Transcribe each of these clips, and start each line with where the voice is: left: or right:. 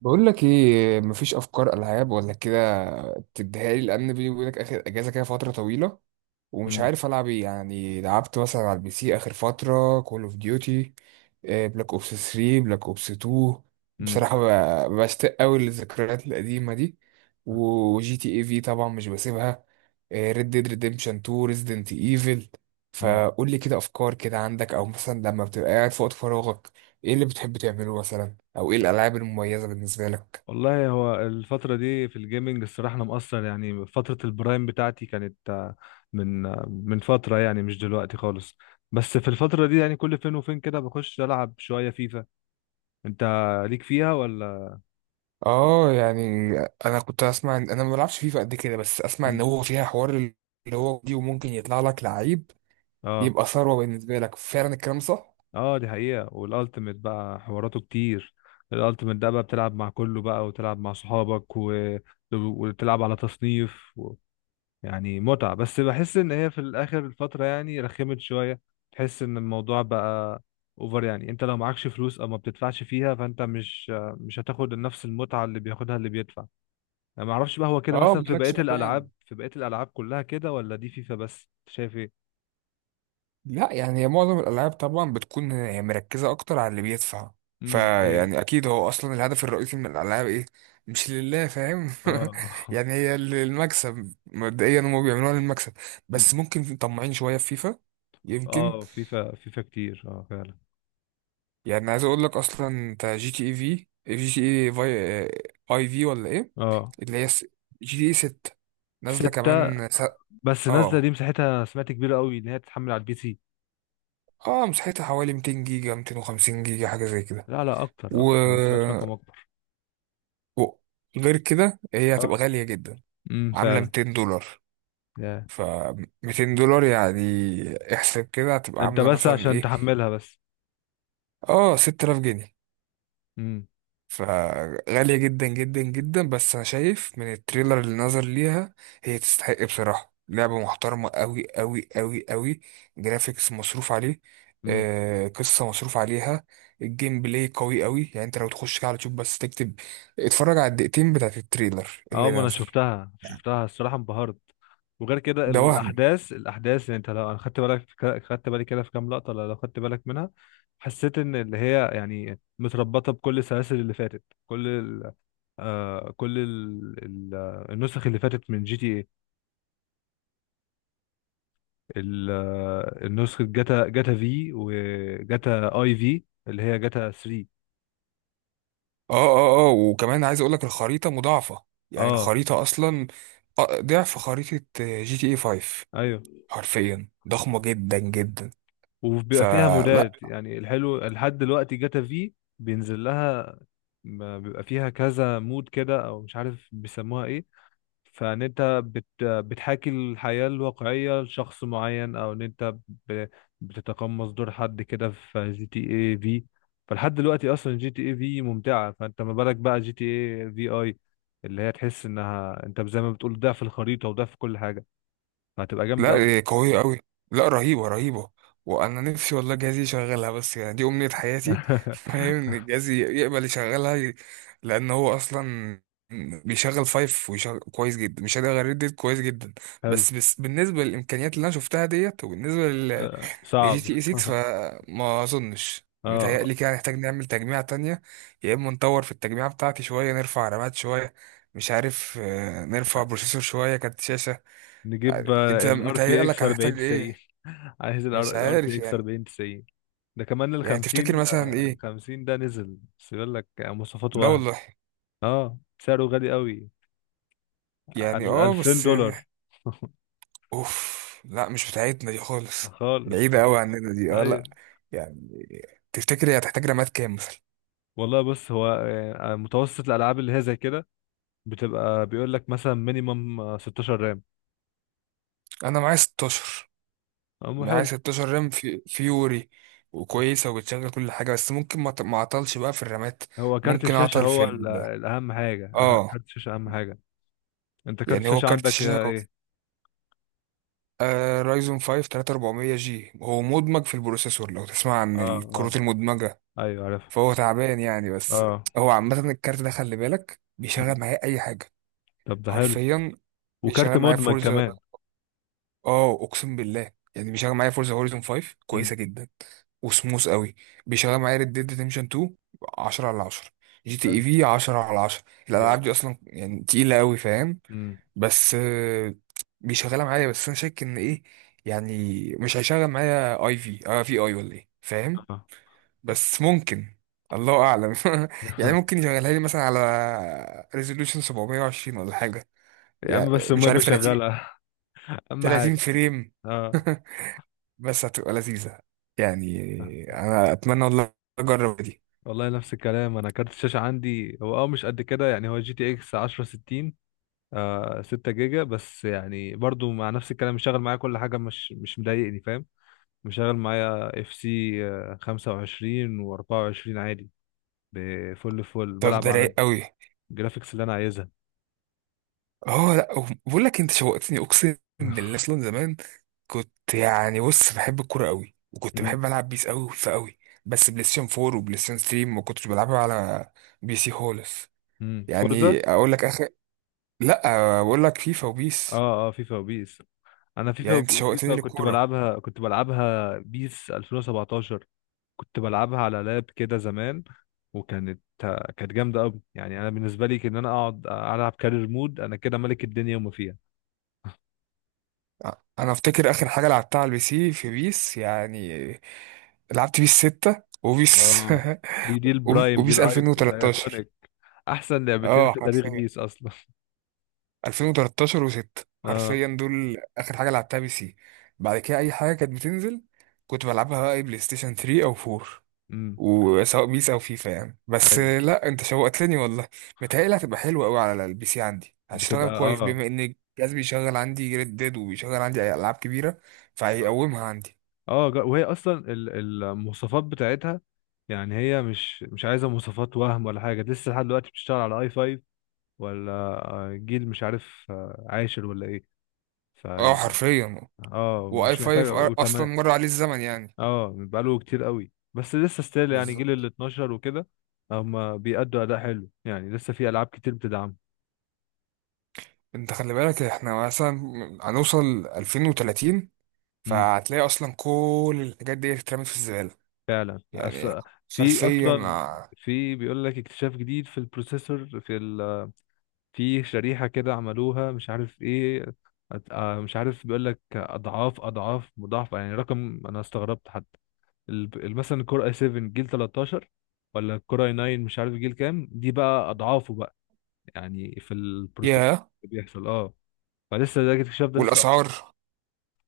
right: بقول لك ايه، مفيش افكار العاب ولا كده تديها لي؟ لان بيني وبينك اخر اجازه كده فتره طويله ومش
left: مم.
right: عارف العب ايه. يعني لعبت مثلا على البي سي اخر فتره كول اوف ديوتي بلاك اوبس 3، بلاك اوبس 2.
left: مم.
right: بصراحه بشتاق قوي للذكريات القديمه دي. وجي تي اي في طبعا مش بسيبها، ريد ديد ريديمشن 2، ريزيدنت ايفل.
left: مم.
right: فقول لي كده افكار كده عندك، او مثلا لما بتبقى قاعد في وقت فراغك ايه اللي بتحب تعمله، مثلا او ايه الالعاب المميزه بالنسبه لك؟
left: والله هو الفترة دي في الجيمنج الصراحة أنا مقصر، يعني فترة البرايم بتاعتي كانت من من فترة، يعني مش دلوقتي خالص. بس في الفترة دي يعني كل فين وفين كده بخش ألعب شوية فيفا. أنت ليك فيها ولا؟
right: اه يعني، انا كنت اسمع انا ما بلعبش فيفا قد كده، بس اسمع ان
left: مم.
right: هو فيها حوار اللي هو دي، وممكن يطلع لك لعيب
left: اه
right: يبقى ثروة بالنسبة لك. فعلا الكلام صح.
left: اه، دي حقيقة، والألتيميت بقى حواراته كتير. الألتيميت ده بقى بتلعب مع كله بقى وتلعب مع صحابك و... وتلعب على تصنيف، يعني متعة. بس بحس ان هي في الاخر الفترة يعني رخمت شوية، تحس ان الموضوع بقى اوفر. يعني انت لو معكش فلوس او ما بتدفعش فيها، فانت مش هتاخد نفس المتعة اللي بياخدها اللي بيدفع. يعني ما اعرفش بقى هو كده،
right: اه
left: مثلا في بقية
right: مالكش
left: الالعاب
right: مكان.
left: في بقية الالعاب كلها كده، ولا دي فيفا بس؟ أنت شايف ايه؟
right: لا يعني هي معظم الالعاب طبعا بتكون هي مركزة اكتر على اللي بيدفع.
left: دي حقيقة.
right: فيعني اكيد هو اصلا الهدف الرئيسي من الالعاب ايه؟ مش لله، فاهم
left: اه.
right: يعني هي المكسب مبدئيا، هم بيعملوها للمكسب. بس
left: أمم.
right: ممكن طماعين شوية في فيفا، يمكن.
left: اه، فيفا كتير، اه فعلا.
right: يعني عايز اقول لك، اصلا انت جي تي اي في، جي تي اي في، اي في ولا ايه؟
left: اه،
right: اللي هي جي تي اي 6، نازله
left: ستة.
right: كمان
left: بس نازلة دي
right: اه،
left: مساحتها سمعت كبيرة قوي، ان هي تتحمل على البي سي.
right: اه، مساحتها حوالي 200 جيجا، 250 جيجا، حاجه زي كده.
left: لا لا، اكتر
right: و...
left: اكتر، انا سمعت رقم اكبر.
right: و... غير كده هي
left: اه.
right: هتبقى غاليه جدا.
left: امم،
right: عامله
left: فعلا.
right: $200.
left: يا.
right: ف $200 يعني، احسب كده هتبقى
left: انت
right: عامله
left: بس
right: مثلا
left: عشان
right: ايه؟
left: تحملها بس.
right: اه، 6000 جنيه.
left: امم.
right: فغالية جدا جدا جدا. بس أنا شايف من التريلر اللي نظر ليها هي تستحق بصراحة، لعبة محترمة أوي أوي أوي أوي. جرافيكس مصروف عليه،
left: امم،
right: آه قصة مصروف عليها، الجيم بلاي قوي أوي. يعني أنت لو تخش كده على اليوتيوب بس تكتب، اتفرج على الدقيقتين بتاعت التريلر
left: اه
right: اللي
left: ما انا
right: نزل
left: شفتها الصراحه انبهرت. وغير كده
right: ده
left: ال-
right: وهم.
left: الاحداث الاحداث يعني انت لو انا خدت بالك في خدت بالي كده في كام لقطه، لو خدت بالك منها، حسيت ان اللي هي يعني متربطه بكل السلاسل اللي فاتت، كل ال... آه كل ال... ال... آه، النسخ اللي فاتت من جي تي ايه. ال... آه، النسخه جاتا في وجاتا اي في اللي هي جاتا 3.
right: اه، اه، اه، وكمان عايز أقولك الخريطة مضاعفة. يعني
left: اه
right: الخريطة أصلا ضعف خريطة جي تي اي 5.
left: ايوه.
right: حرفيا ضخمة جدا جدا.
left: وبيبقى فيها
right: فلا،
left: مودات، يعني الحلو لحد دلوقتي جاتا في بينزل لها، ما بيبقى فيها كذا مود كده، او مش عارف بيسموها ايه، فان انت بتحاكي الحياة الواقعية لشخص معين، او ان انت ب- بتتقمص دور حد كده في جي تي اي في. فلحد دلوقتي اصلا جي تي اي في ممتعة، فانت ما بالك بقى جي تي اي في اي، اللي هي تحس انها انت زي ما بتقول ده في الخريطة وده في كل حاجة، فهتبقى جامدة قوي.
right: لا قوية أوي، لا رهيبة رهيبة. وأنا نفسي والله جهازي يشغلها، بس يعني دي أمنية حياتي فاهم إن جهازي يقبل يشغلها لأن هو أصلا بيشغل فايف ويشغل كويس جدا، مش هقدر غير ديت كويس جدا.
left: حلو.
right: بس بالنسبة للإمكانيات اللي أنا شفتها ديت، وبالنسبة لجي
left: صعب.
right: تي إي 6، فما أظنش.
left: اه،
right: متهيألي كده هنحتاج نعمل تجميعة تانية، يا إما نطور في التجميعة بتاعتي شوية، نرفع رامات شوية، مش عارف نرفع بروسيسور شوية، كارت شاشة.
left: نجيب
right: يعني انت
left: الار تي اكس
right: متهيألك هنحتاج
left: 4090.
right: ايه؟
left: عايز
right: مش
left: الار
right: عارف
left: تي اكس
right: يعني.
left: 4090. ده كمان ال
right: يعني تفتكر
left: 50
right: مثلا
left: ال
right: ايه؟
left: 50 ده نزل بس بيقول لك يعني مواصفات
right: لا
left: وهم.
right: والله.
left: اه، سعره غالي قوي،
right: يعني اه،
left: 2000
right: بس يعني
left: دولار
right: اوف، لا مش بتاعتنا دي خالص،
left: خالص.
right: بعيدة قوي عننا دي، اه لا.
left: ايوه.
right: يعني تفتكر هي هتحتاج رامات كام مثلا؟
left: والله بص هو، متوسط الالعاب اللي هي زي كده بتبقى بيقول لك مثلا مينيمم 16 رام.
right: انا معايا 16، معايا
left: حلو.
right: 16 رام في فيوري، وكويسة وبتشغل كل حاجة. بس ممكن ما اعطلش بقى في الرامات،
left: هو كارت
right: ممكن
left: الشاشه،
right: اعطل في
left: هو
right: ال، اه.
left: كارت الشاشه اهم حاجه. انت كارت
right: يعني هو
left: الشاشه
right: كارت
left: عندك
right: الشاشة
left: ايه؟
right: آه رايزون 5 3400 جي، هو مدمج في البروسيسور، لو تسمع عن
left: اه اه،
right: الكروت المدمجة.
left: ايوه عارف.
right: فهو تعبان يعني. بس
left: اه.
right: هو عامة الكارت ده خلي بالك
left: مم.
right: بيشغل معايا أي حاجة.
left: طب ده حلو.
right: حرفيا
left: وكارت
right: بيشغل معايا
left: مدمج
right: فورزا.
left: كمان.
right: اه أقسم بالله، يعني بيشغل معايا فورزا هوريزون 5
left: مم.
right: كويسة جدا وسموث قوي. بيشغل معايا ريد ديد ريدمشن 2، 10 على 10. جي تي
left: حلو.
right: اي في 10 على 10. الألعاب
left: جامد.
right: دي أصلا يعني تقيلة قوي فاهم.
left: مم.
right: بس بيشغلها معايا. بس انا شاك ان ايه، يعني مش هيشغل معايا اي في، اه في اي ولا ايه فاهم.
left: آه.
right: بس ممكن، الله اعلم يعني ممكن يشغلها لي مثلا على ريزولوشن 720 ولا حاجه،
left: يا
right: يعني.
left: عم، بس
right: مش
left: المهم
right: عارف، 30
left: يشغلها. اهم
right: 30
left: حاجه.
right: فريم
left: اه.
right: بس هتبقى لذيذه يعني.
left: آه.
right: انا اتمنى والله اجرب دي.
left: والله نفس الكلام، انا كارت الشاشه عندي هو مش قد كده، يعني هو جي تي اكس 1060، 6 جيجا بس، يعني برضو مع نفس الكلام مشغل معايا كل حاجه، مش مضايقني، فاهم. مشغل معايا اف سي 25 و24 عادي، بفل فل
right: طب
left: بلعب
right: ده
left: على
right: رايق قوي.
left: الجرافيكس اللي انا عايزها.
right: اه لا بقول لك انت شوقتني، اقسم بالله. اصلا زمان كنت يعني، بص بحب الكوره قوي، وكنت بحب العب بيس قوي فقوي. بس بلاي ستيشن 4 وبلاي ستيشن 3، ما كنتش بلعبها على بي سي خالص.
left: فورزا.
right: يعني اقول لك اخر، لا بقول لك فيفا وبيس.
left: اه اه، فيفا وبيس. انا فيفا
right: يعني انت
left: وب-
right: شوقتني
left: فيفا كنت
right: للكوره.
left: بلعبها كنت بلعبها بيس 2017، كنت بلعبها على لاب كده زمان، وكانت جامده قوي. يعني انا بالنسبه لي ان انا اقعد العب كارير مود، انا كده ملك الدنيا وما فيها.
right: انا افتكر اخر حاجه لعبتها على البي سي في بيس، يعني لعبت بيس 6 وبيس
left: اه. دي البرايم، دي
right: وبيس
left: الايك
right: 2013.
left: الايكونيك احسن لعبتين
right: اه
left: في تاريخ
right: حرفيا،
left: بيس اصلا.
right: 2013 و6
left: اه.
right: حرفيا دول اخر حاجه لعبتها بي سي. بعد كده اي حاجه كانت بتنزل كنت بلعبها بقى اي بلاي ستيشن 3 او 4.
left: امم
right: وسواء بيس او فيفا يعني. بس
left: ايوه.
right: لا، انت شوقتني والله. متهيألي هتبقى حلوه قوي على البي سي عندي، هتشتغل
left: بتبقى
right: كويس
left: اه.
right: بما ان الجهاز بيشغل عندي ريد ديد وبيشغل عندي أي العاب كبيره، فهيقومها عندي.
left: اه، وهي اصلا المواصفات بتاعتها، يعني هي مش عايزه مواصفات وهم ولا حاجه، لسه لحد دلوقتي بتشتغل على اي 5، ولا جيل مش عارف عاشر ولا ايه.
right: اه
left: فيعني
right: حرفيا.
left: اه،
right: واي
left: ومش محتاجه
right: 5 اصلا
left: وتمام.
right: مر عليه الزمن يعني.
left: اه، بقاله كتير قوي بس لسه ستيل، يعني جيل ال
right: بالظبط.
left: 12 وكده هما بيأدوا اداء حلو، يعني لسه في العاب كتير بتدعم.
right: انت خلي بالك احنا مثلا هنوصل 2030،
left: امم
right: فهتلاقي اصلا كل الحاجات دي اترمت في الزباله.
left: فعلا.
right: يعني
left: في
right: حرفيا
left: اصلا، في بيقول لك اكتشاف جديد في البروسيسور، في شريحة كده عملوها مش عارف ايه. مش عارف، بيقول لك اضعاف مضاعفة، يعني رقم انا استغربت حتى، مثلا الكور اي 7 جيل 13 ولا الكور اي 9 مش عارف جيل كام، دي بقى اضعافه بقى يعني في البروسيس
right: ياه.
left: اللي بيحصل، اه. فلسه ده الاكتشاف ده لسه،
right: والاسعار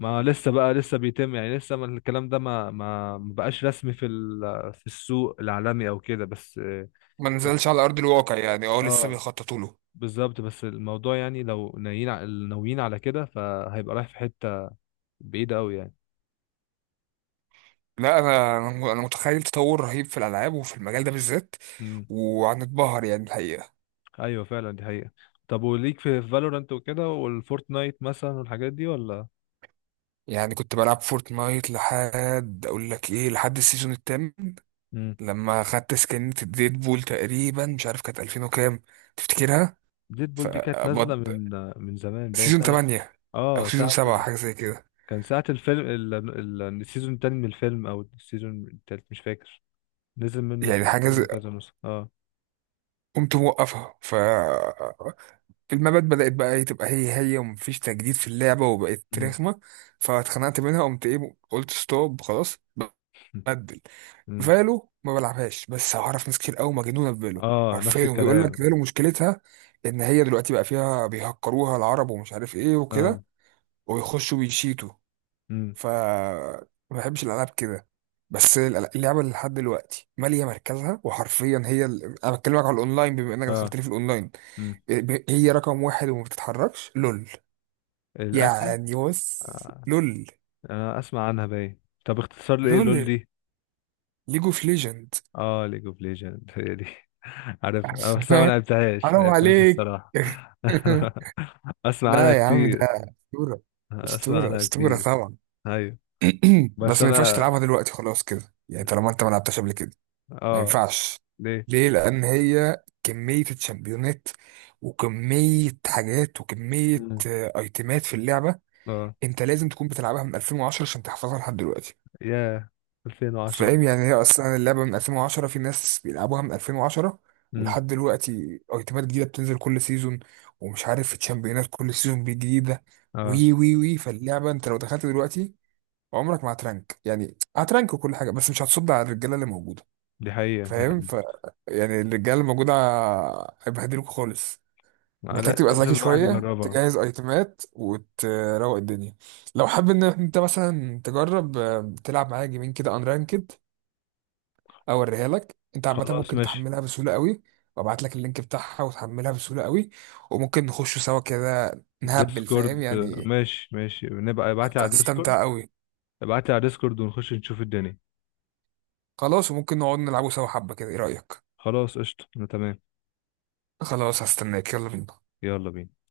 left: ما لسه بقى لسه بيتم، يعني لسه ما الكلام ده ما بقاش رسمي في في السوق العالمي او كده، بس اه.
right: ما نزلش على ارض الواقع يعني، اه لسه
left: آه.
right: بيخططوا له.
left: بالظبط. بس الموضوع يعني لو ناويين ناويين على كده، فهيبقى رايح في حتة بعيدة قوي يعني.
right: لا، انا أنا متخيل تطور رهيب في الالعاب وفي المجال ده بالذات،
left: امم
right: وهنتبهر يعني الحقيقه.
left: ايوه، فعلا دي حقيقة. طب وليك في فالورانت وكده والفورتنايت مثلا والحاجات دي ولا؟
right: يعني كنت بلعب فورتنايت لحد اقول لك ايه، لحد السيزون الثامن
left: امم
right: لما خدت سكنة الديد بول تقريبا. مش عارف كانت 2000 وكام، تفتكرها؟
left: ديد
right: ف
left: بول دي كانت نازلة
right: بط-
left: من زمان، باين
right: سيزون
left: ساعة.
right: 8 او
left: اه،
right: سيزون
left: ساعة
right: 7،
left: ال...
right: حاجه زي كده.
left: كان ساعة الفيلم، السيزون التاني من الفيلم او السيزون التالت مش فاكر، نزل منه الف-
right: يعني
left: الفيلم
right: حاجه
left: كذا نسخة. اه.
right: قمت موقفها. المبات بدأت بقى ايه تبقى هي هي، ومفيش تجديد في اللعبة وبقت
left: امم.
right: رخمة. فاتخنقت منها، قمت ايه قلت ستوب خلاص. بدل
left: امم
right: فالو ما بلعبهاش، بس أعرف ناس كتير قوي مجنونة بفالو
left: اه. نفس
right: عارفين. وبيقول لك
left: الكلام.
right: فالو مشكلتها إن هي دلوقتي بقى فيها بيهكروها العرب ومش عارف ايه
left: اه
right: وكده، ويخشوا بيشيتوا.
left: امم.
right: ما بحبش الألعاب كده. بس اللعبة اللي لحد دلوقتي مالية مركزها وحرفيا هي ال... أنا بكلمك على الأونلاين بما إنك دخلت
left: اه
right: لي في الأونلاين،
left: امم.
right: هي رقم واحد وما بتتحركش، لول.
left: الانمي.
right: يعني بص،
left: آه،
right: لول
left: اسمع عنها باين. طب اختصار لايه لول
right: لول
left: دي؟
right: ليج اوف ليجند.
left: اه، ليج اوف ليجند، هي دي. عارفها، بس انا ما لعبتهاش ما
right: حرام
left: لعبتهاش
right: عليك
left: الصراحه. اسمع عنها
right: لا يا عم، ده
left: كتير
right: اسطوره،
left: اسمع
right: اسطوره
left: عنها
right: اسطوره
left: كتير
right: طبعا
left: ايوه، بس
right: بس ما ينفعش
left: انا
right: تلعبها دلوقتي خلاص كده يعني، طالما انت ما لعبتهاش قبل كده ما
left: اه.
right: ينفعش.
left: ليه؟
right: ليه؟ لان هي كميه الشامبيونات وكميه حاجات وكميه
left: مم.
right: ايتمات في اللعبه.
left: اه.
right: انت لازم تكون بتلعبها من 2010 عشان تحفظها لحد دلوقتي.
left: ياه، 2010.
right: فاهم يعني، هي اصلا اللعبه من 2010، في ناس بيلعبوها من 2010
left: امم.
right: ولحد دلوقتي. ايتمات جديده بتنزل كل سيزون، ومش عارف في تشامبيونات كل سيزون جديده.
left: اه،
right: وي وي وي فاللعبه انت لو دخلت دلوقتي عمرك ما هترانك. يعني هترانك وكل حاجه، بس مش هتصد على الرجاله اللي موجوده
left: دي حقيقة دي
right: فاهم.
left: حقيقة.
right: يعني الرجاله اللي موجوده هيبهدلوك خالص.
left: آه،
right: محتاج
left: لا-
right: تبقى ذكي
left: لازم الواحد
right: شويه،
left: يجربها.
right: تجهز ايتمات وتروق الدنيا. لو حابب ان انت مثلا تجرب تلعب معايا جيمين كده انرانكد، اوريها لك. انت عامه
left: خلاص
right: ممكن
left: ماشي.
right: تحملها بسهوله قوي، وابعت لك اللينك بتاعها وتحملها بسهوله قوي، وممكن نخش سوا كده نهبل فاهم
left: ديسكورد،
right: يعني.
left: ماشي ماشي، نبقى ابعتلي على ديسكورد.
right: هتستمتع قوي.
left: ابعتلي على ديسكورد ونخش نشوف الدنيا.
right: خلاص، وممكن نقعد نلعبه سوا حبه كده، ايه رايك؟
left: خلاص قشطة، أنا تمام.
right: خلاص، هستناك. يلا بينا.
left: يلا بينا.